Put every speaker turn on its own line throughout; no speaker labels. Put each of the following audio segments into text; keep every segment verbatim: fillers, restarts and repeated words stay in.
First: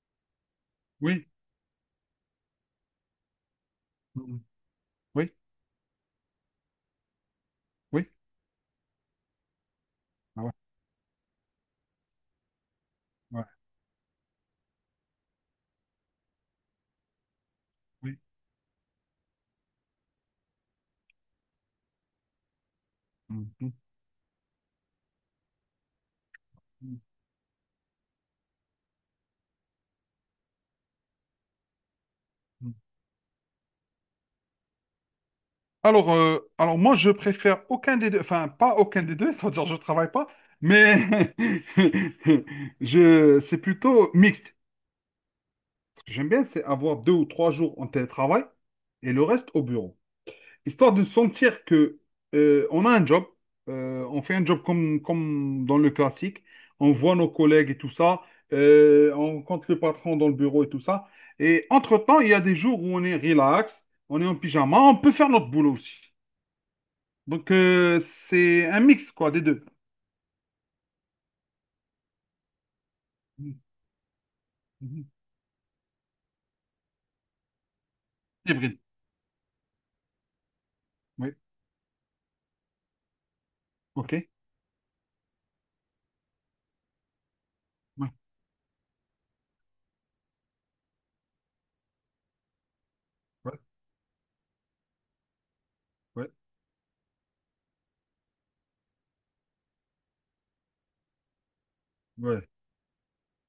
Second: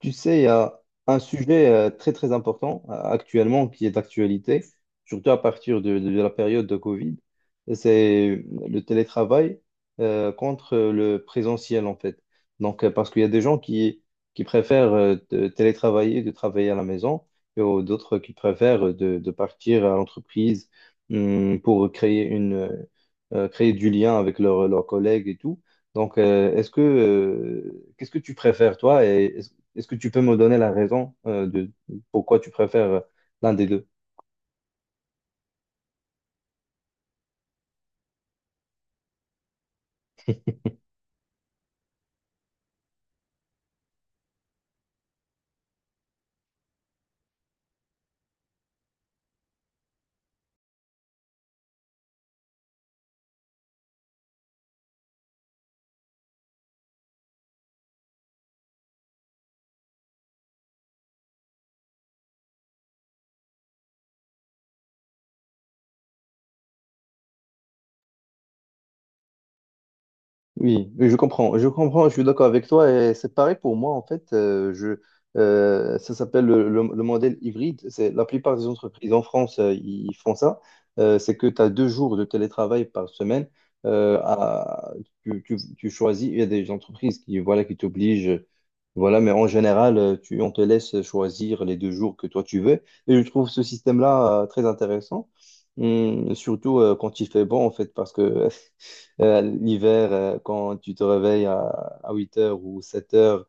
Tu sais, il y a un
Oui,
sujet euh, très très important euh, actuellement qui est
mm,
d'actualité, surtout
oui,
à partir de, de la période de Covid,
oui,
c'est le télétravail euh,
ah ouais,
contre le présentiel en fait. Donc euh, parce qu'il y a des
ouais,
gens qui, qui préfèrent euh, de télétravailler, de travailler à la maison, et au- d'autres
oui.
qui préfèrent de, de partir à l'entreprise hum, pour créer une euh,
Mm,
créer
mm,
du lien avec leurs leurs collègues et tout. Donc, euh, est-ce que
mm,
euh, qu'est-ce que tu préfères toi et est-ce que tu peux me donner la raison euh, de pourquoi tu
mm.
préfères euh, l'un des deux?
Alors, euh, alors moi, je préfère aucun des deux, enfin, pas aucun des deux, c'est-à-dire je travaille pas, mais je, c'est plutôt mixte. Ce que j'aime bien, c'est avoir deux ou trois jours en télétravail et le reste au bureau. Histoire de sentir que euh, on a un job, euh, on fait un job comme, comme dans le classique, on voit nos collègues et tout ça, euh, on rencontre le patron dans le bureau et tout ça. Et entre-temps, il y a des jours où on est relax, on est en pyjama, on peut faire notre boulot aussi. Donc euh, c'est un mix quoi des deux.
Oui, je comprends, je comprends, je suis d'accord avec toi et c'est
Mhm,
pareil pour moi en fait. euh, je,
mhm.
euh, ça s'appelle le, le- le modèle hybride. C'est la plupart des
Hybride.
entreprises en France, euh, ils font ça. Euh,
Oui.
c'est que tu as deux jours de télétravail par semaine. euh,
OK.
à- tu, tu- tu choisis. Il y a des entreprises qui voilà qui
Ouais.
t'obligent, voilà. Mais en général, euh, tu, on te laisse choisir les deux jours que toi tu veux. Et je trouve
Ouais.
ce système-là euh, très intéressant.
Ouais.
Hum, surtout euh, quand il fait bon en fait parce que euh, l'hiver, euh, quand tu te réveilles à huit
Ouais.
heures ou sept heures,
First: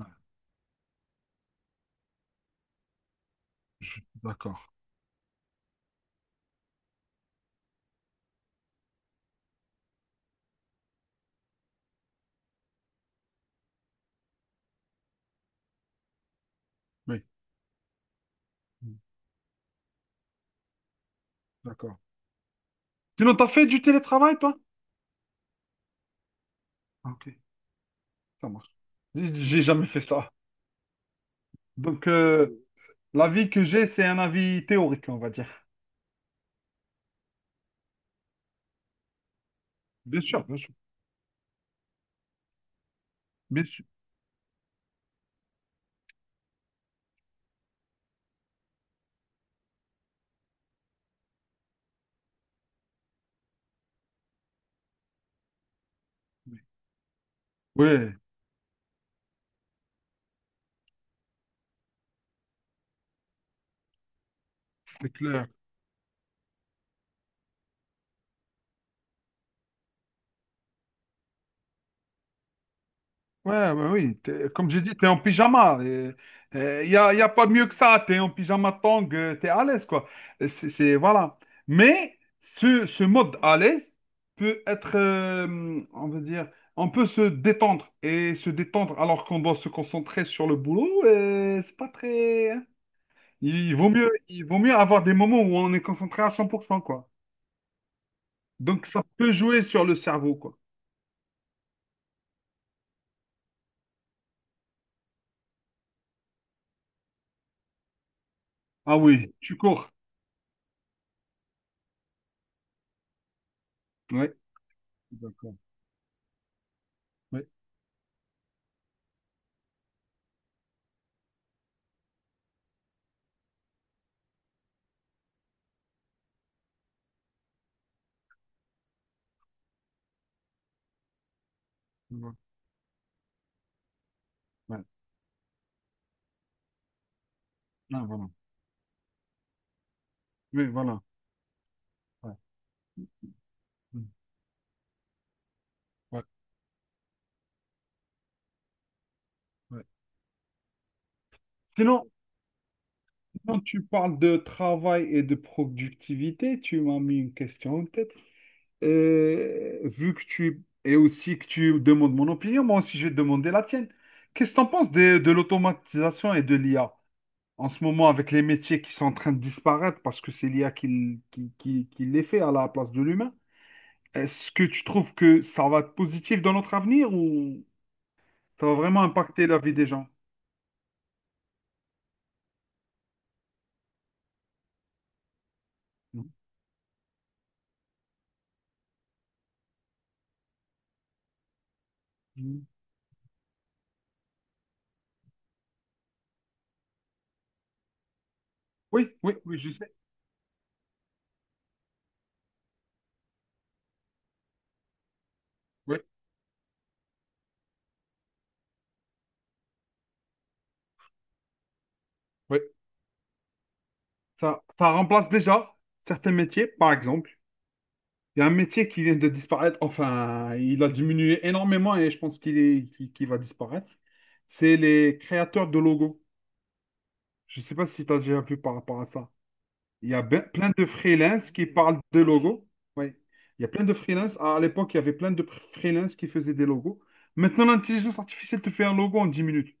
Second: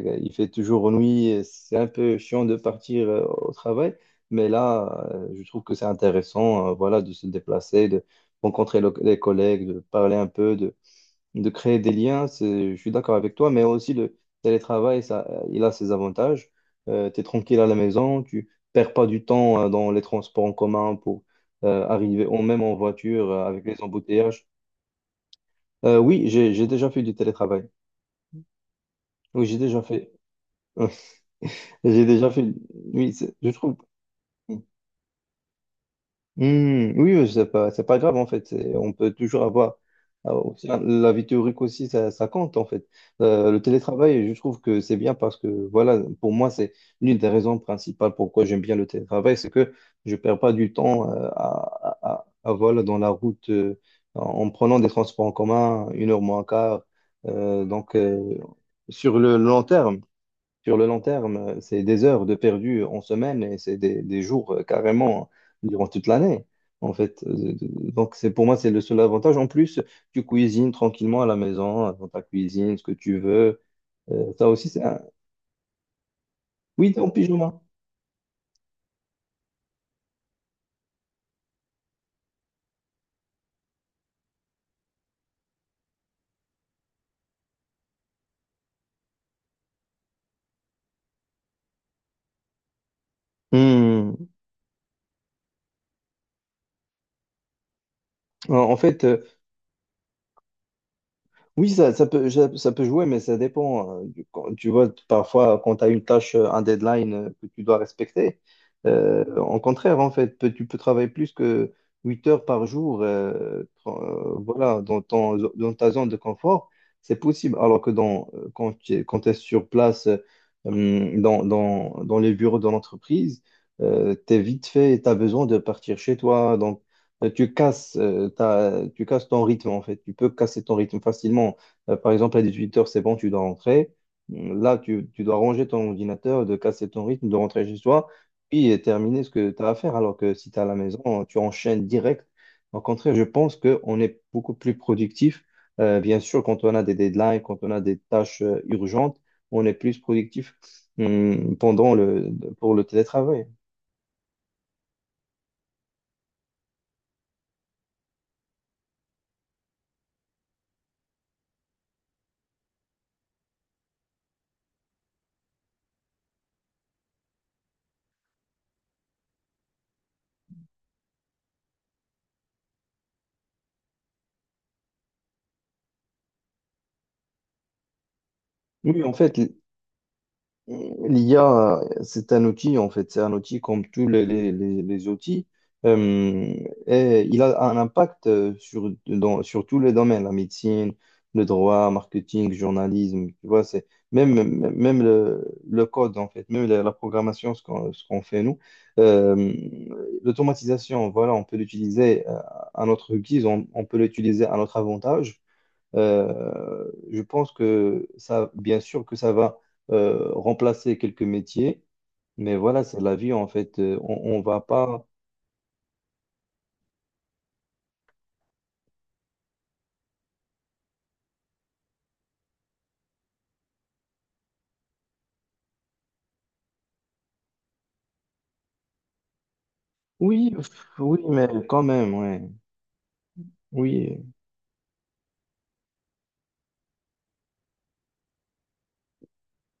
Ouais.
fait toujours nuit. Et c'est un peu chiant de partir euh, au travail, mais
D'accord.
là, euh, je trouve que c'est intéressant, euh, voilà, de se déplacer, de rencontrer le- les collègues, de parler un peu, de, de créer des liens. C'est- Je suis d'accord avec toi, mais aussi le télétravail, ça, euh, il a ses avantages. Tu es
Oui.
tranquille à la maison, tu perds
Mhm.
pas du temps euh, dans les transports en commun pour euh,
D'accord.
arriver, ou même en voiture
Sinon,
euh,
t'as
avec
fait
les
du télétravail,
embouteillages.
toi?
Euh, oui, j'ai j'ai déjà fait
Ah,
du
OK,
télétravail.
ça marche. J'ai
Oui, j'ai
j'ai
déjà
jamais fait
fait.
ça.
J'ai
Donc,
déjà fait.
euh,
Oui, c'est-
l'avis
je
que
trouve.
j'ai, c'est un
Hmm,
avis théorique, on va dire.
hmm, oui, oui, c'est pas, c'est pas grave en fait. C'est- On peut toujours avoir.
Bien
Ah,
sûr, bien
aussi,
sûr,
hein, la vie théorique aussi, ça, ça compte en fait. Euh, le
bien sûr.
télétravail, je trouve que c'est bien parce que voilà, pour moi, c'est l'une des raisons principales pourquoi j'aime bien le télétravail, c'est que je perds pas du temps euh, à, à, à- à, voilà, dans la route euh, en en prenant des transports en commun, une heure moins quart. Euh, donc,
Oui,
euh, sur le long terme. Sur le long terme, euh, c'est des heures de perdu en semaine et c'est des, des jours euh,
c'est
carrément
clair.
durant toute l'année, en fait. Euh, Donc, c'est pour moi, c'est le seul avantage. En plus, tu cuisines tranquillement à la maison, dans ta cuisine, ce que tu veux.
Ouais, ouais, oui.
Euh, ça
T'es-
aussi,
comme j'ai
c'est
dit,
un.
t'es en pyjama. Il
Oui,
n'y
t'es en
a, y a pas
pyjama.
mieux que ça. T'es en pyjama tong, tu es à l'aise, quoi. Et C'est, c'est- voilà. Mais ce, ce mode à l'aise peut être, euh, on va dire, on peut se détendre. Et se détendre alors qu'on doit se concentrer sur le boulot, euh, c'est pas très, hein. Il, il vaut mieux,
Hmm.
il vaut mieux avoir des moments où on est concentré à cent pour cent, quoi.
En en
Donc, ça
fait, euh,
peut jouer sur le cerveau, quoi.
Oui, ça, ça peut, ça, ça peut jouer, mais ça dépend. euh, du- quand- Tu vois, parfois, quand tu as une tâche, euh, un deadline euh, que tu dois respecter,
Ah
euh,
oui, tu
en
cours.
contraire, en fait, peut- tu peux travailler plus que huit heures par jour, euh, tra-
Oui,
euh, voilà, dans ton,
d'accord.
dans ta zone de confort, c'est
Oui,
possible. Alors que dans, euh, quand tu es, quand t'es sur place, euh, hum, dans, dans, dans les bureaux de l'entreprise, euh, t'es vite fait, tu as besoin de partir chez toi, euh, tu casses, euh, ta- tu casses ton rythme en fait. Tu peux casser ton rythme facilement. Euh, par
voilà.
exemple, à 18 heures c'est bon, tu dois rentrer. Mm, Là,
Ouais.
tu, tu dois ranger ton ordinateur, de casser ton rythme, de rentrer chez
Ah,
toi,
voilà.
puis euh, terminer ce que tu as à faire. Alors que si tu es à
Oui,
la
voilà.
maison, tu enchaînes direct.
Ouais.
Au contraire, je pense qu'on
Mm.
est beaucoup plus productif. Euh, bien
Ouais.
sûr, quand on a des deadlines, quand on a des tâches euh, urgentes, on est
Ouais.
plus productif mm, pendant
Sinon,
le, pour le télétravail.
quand tu parles de travail et de productivité, tu m'as mis une question en tête. Euh, vu que tu, et aussi que tu demandes mon opinion, moi aussi je vais te demander la tienne. Qu'est-ce que tu en penses de, de l'automatisation et de l'I A? En ce moment avec les métiers qui sont en train de disparaître parce que c'est l'I A qui, l- qui, qui- qui les fait à la place de l'humain. Est-ce que tu trouves que ça va être positif dans notre avenir ou ça va vraiment
Oui, en fait,
impacter la vie des gens?
l'I A, c'est un outil, en fait, c'est un outil comme tous les, les- les- les outils.
Non.
Euh, et il a un impact euh, sur, dans- sur tous les domaines, la médecine, le droit, marketing,
Mm.
journalisme, tu vois, c'est même, même même le, le code, en fait, même la, la programmation, ce qu'on ce qu'on fait nous.
Oui, oui,
Euh,
oui, je sais.
L'automatisation, voilà, on peut l'utiliser euh, à notre guise, on, on peut l'utiliser à notre avantage.
Oui,
Euh, je pense que ça, bien sûr que ça va euh, remplacer quelques métiers, mais
oui.
voilà, c'est la vie en fait. Euh, On, on va
Ça, ça
pas.
remplace déjà certains métiers, par exemple. Il y a un métier qui vient de disparaître, enfin, il a diminué énormément et je pense qu'il est, qu'il qu'il va disparaître. C'est les créateurs de logos. Je ne sais pas si tu as déjà vu par rapport à ça. Il y a ben-
Oui,
plein de
pff, oui, mais
freelance qui
quand
parlent
même,
de
ouais.
logos. Oui. Il y a plein de
Oui,
freelance. À à l'époque, il y avait plein de pr- freelance qui faisaient des logos. Maintenant, l'intelligence artificielle te fait un logo en dix minutes.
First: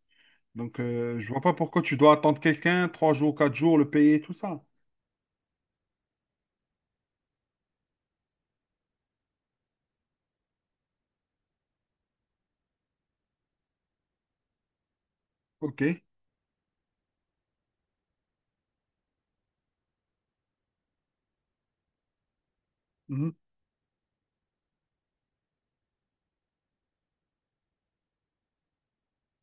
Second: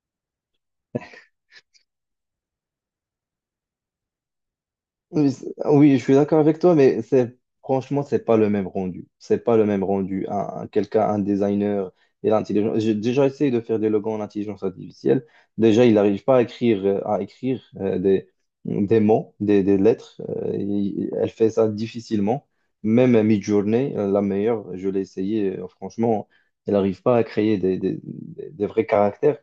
Donc, euh, je vois pas pourquoi tu dois attendre quelqu'un trois jours, quatre jours, le payer, tout ça.
Oui, c'est- oui, je suis d'accord avec toi, mais c'est franchement, c'est pas le même rendu. C'est pas le même rendu. Un, un- quelqu'un, un designer et l'intelligence. J'ai déjà essayé de faire des logos en intelligence artificielle. Déjà, il
OK.
n'arrive pas à écrire, euh, à écrire euh, des, des mots, des, des lettres. Euh, il- elle fait ça difficilement. Même à
Mhm.
Midjourney, euh, la meilleure, je l'ai essayé. Euh, franchement, elle n'arrive pas à créer des, des, des- des vrais caractères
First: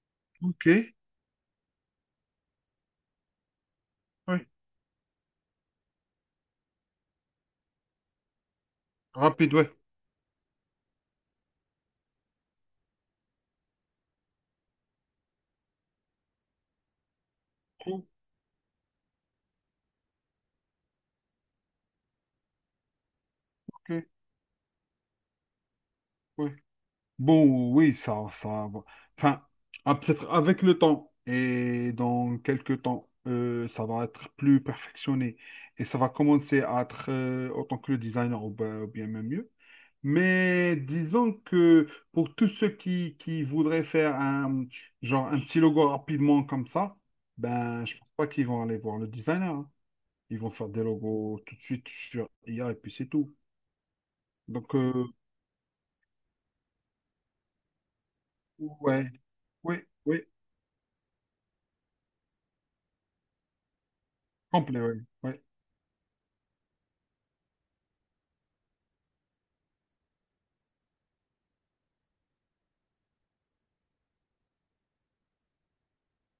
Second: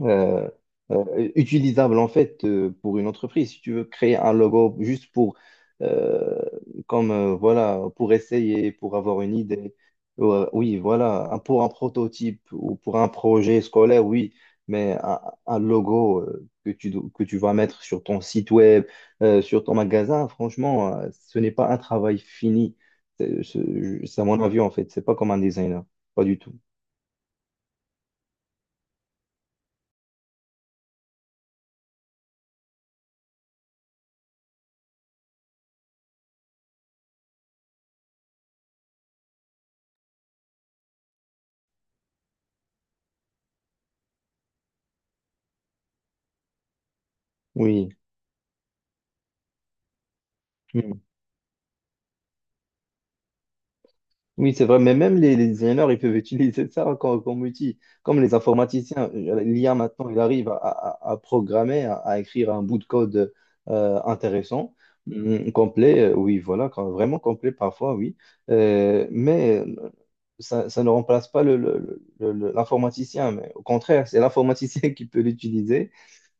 euh,
OK.
euh, utilisable en fait euh, pour une entreprise. Si tu veux créer un
Ouais.
logo juste pour, euh, comme euh, voilà, pour essayer, pour avoir une
Rapide, ouais.
idée, Ouais, oui, voilà, un- pour un prototype ou pour un projet scolaire, oui, mais un, un logo euh, que tu, do- que tu vas mettre sur
Cool.
ton site web, euh, sur ton magasin, franchement, euh, ce n'est pas un travail fini. C'est c'est-
OK.
c'est à mon avis en fait, c'est pas comme un designer, pas du tout.
Ouais. Bon, oui, ça, ça va. Enfin, ah, peut-être avec le temps et dans quelques temps, euh, ça va être plus perfectionné et ça va commencer à être euh, autant que le designer ou bien, ou bien même mieux. Mais disons que pour tous ceux qui, qui voudraient faire un, genre un petit logo rapidement comme ça, ben,
Oui.
je pense pas qu'ils vont aller voir le designer, hein. Ils vont faire des logos tout de suite sur I A et puis c'est tout.
Oui, c'est
Donc,
vrai, mais
euh,
même les, les designers, ils peuvent utiliser ça comme, comme outil. Comme les
ouais,
informaticiens, euh, l'I A
oui,
maintenant, il
oui,
arrive à, à- à programmer, à, à écrire un bout de code euh, intéressant,
complet, oui. Oui.
hum, complet, euh, oui, voilà, quand- vraiment complet parfois, oui. Euh, mais euh, ça, ça ne remplace pas le, le- le- le- l'informaticien, mais au contraire, c'est l'informaticien qui peut l'utiliser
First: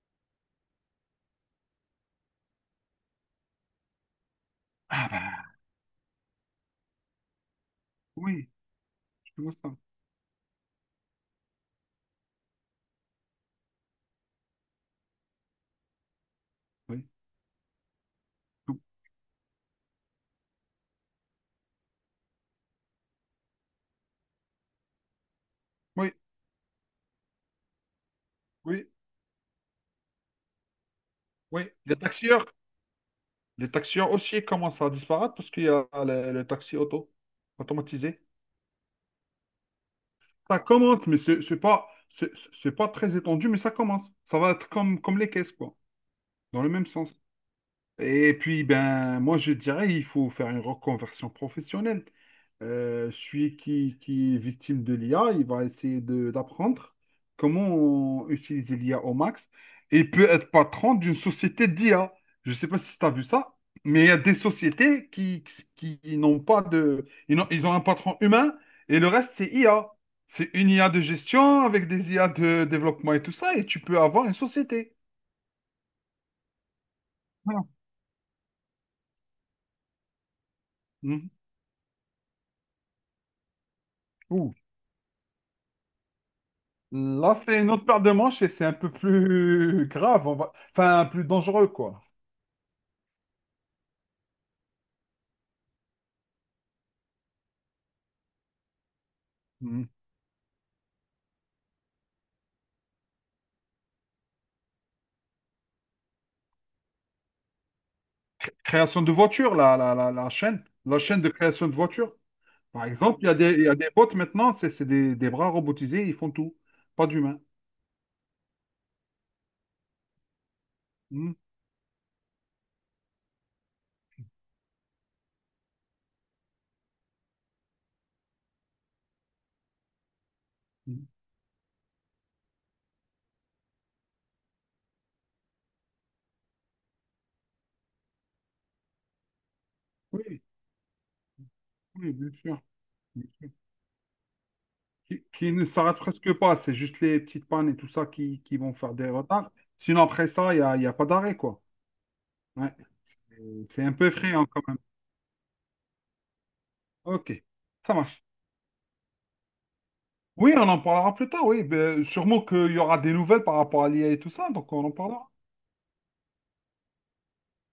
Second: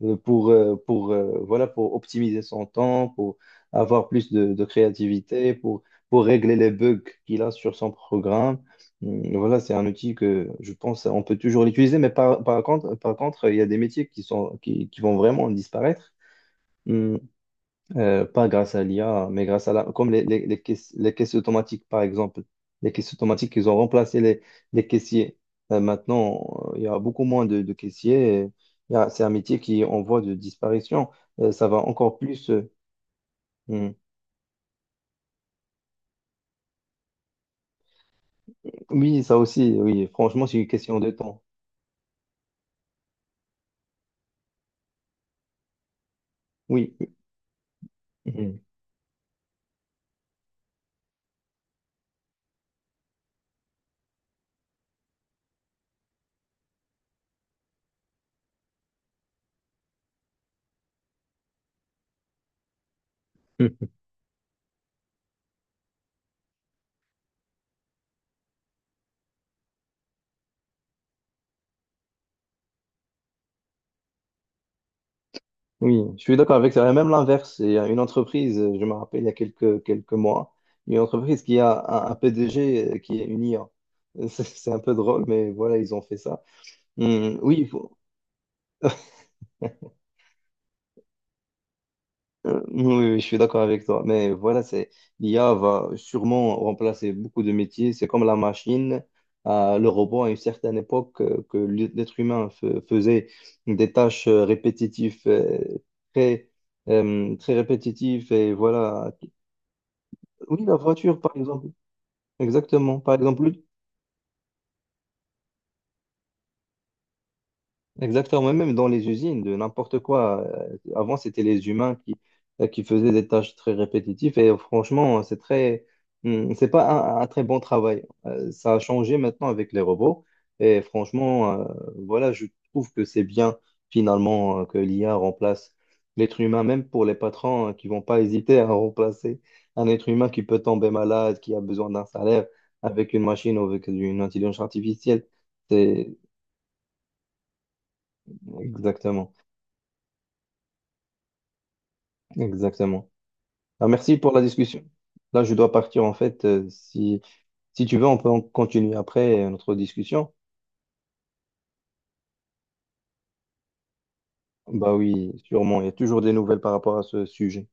euh, pour, euh, pour, euh, voilà, pour optimiser son temps, pour avoir plus de, de
Ah bah
créativité, pour pour régler les bugs qu'il a sur son
oui,
programme. Mm,
je vois
Voilà,
ça.
c'est un outil que je pense on peut toujours l'utiliser, mais par, par contre, par contre, il y a des métiers qui sont, qui, qui vont vraiment disparaître.
Oui,
Mm, euh, Pas grâce
tout-
à l'I A, mais grâce à la, comme les, les, les caisses, les caisses automatiques, par exemple. Les caisses automatiques, ils ont remplacé les, les caissiers. Euh,
oui,
maintenant, euh, il y a beaucoup moins de, de caissiers. et
oui.
il y a- C'est un métier qui est en voie de disparition. Euh, ça
Oui.
va
Les
encore
taxieurs,
plus. Euh,
les
mm.
taxieurs aussi commencent à disparaître parce qu'il y a le, le taxi auto automatisé.
Oui, ça aussi, oui. Franchement, c'est
Ça
une question
commence,
de
mais c'est
temps.
c'est pas c'est c'est pas très étendu, mais ça commence. Ça va être comme comme les caisses quoi, dans le même
Oui.
sens.
Hum,
Et puis,
hum.
ben, moi, je dirais il faut faire une reconversion professionnelle. Euh, celui qui, qui est victime de l'I A, il va essayer de- d'apprendre comment utiliser l'I A au max. Et il peut être patron d'une société d'I A. Je ne sais pas si tu as vu ça, mais il y a des sociétés qui, qui, n'ont pas de. Ils ont, ils ont un patron humain et le reste, c'est I A. C'est une I A de gestion avec des I A de développement et tout ça, et tu peux avoir une société.
Oui, je suis d'accord avec ça. Et même l'inverse,
Voilà.
il y a une entreprise, je me rappelle il y a quelques, quelques mois, une
Mhm.
entreprise qui a un, un P D G qui est une I A. C'est c'est un peu drôle, mais voilà, ils ont fait ça.
Là,
Hum, oui,
c'est
il
une autre
faut-
paire de manches et c'est un peu plus grave, on va... enfin plus dangereux, quoi.
euh, oui, oui, je suis d'accord avec toi. Mais voilà, c'est l'I A va sûrement remplacer beaucoup de métiers. C'est comme la machine, euh, le
Mhm.
robot à une certaine époque euh, que l'être humain fe- faisait des tâches euh, répétitives euh, très euh, très répétitif et
Création de
voilà.
voitures, la, la, la, la chaîne,
Oui, la
la
voiture,
chaîne de
par exemple.
création de voitures. Par
Exactement. Par
exemple, il y a
exemple.
des, il y a des bots maintenant, c'est c'est des, des bras robotisés, ils font tout, pas d'humains.
Exactement, même dans les usines, de n'importe quoi. Euh, Avant,
Mhm.
c'était les humains qui, euh, qui faisaient des tâches très répétitives et euh, franchement, euh, c'est très, hum, c'est pas un, un très bon travail. Euh, Ça a changé maintenant avec les robots et
Mhm.
franchement, euh, voilà, je trouve que c'est bien finalement euh, que l'I A remplace l'être humain, même pour les patrons euh, qui vont pas hésiter à remplacer un être humain qui
Oui,
peut tomber malade, qui a besoin d'un
oui, bien
salaire
sûr.
avec une
Bien sûr.
machine ou avec une intelligence
Qui,
artificielle.
qui ne s'arrêtent
C'est
presque pas, c'est juste les petites pannes et tout ça qui, qui vont faire des
exactement.
retards. Sinon, après ça, il n'y a, il y a pas d'arrêt, quoi. Ouais.
Exactement.
Euh, C'est
Ah,
un peu
merci pour la
effrayant quand même.
discussion. Là, je dois partir en fait. euh, Si,
OK,
si
ça
tu veux, on
marche.
peut en continuer après euh, notre discussion.
Oui, on en parlera plus tard, oui. Ben, sûrement qu'il y aura des nouvelles par rapport à l'I A et tout ça, donc on en
Bah
parlera.
oui, sûrement. Il y a toujours des nouvelles par rapport à ce sujet.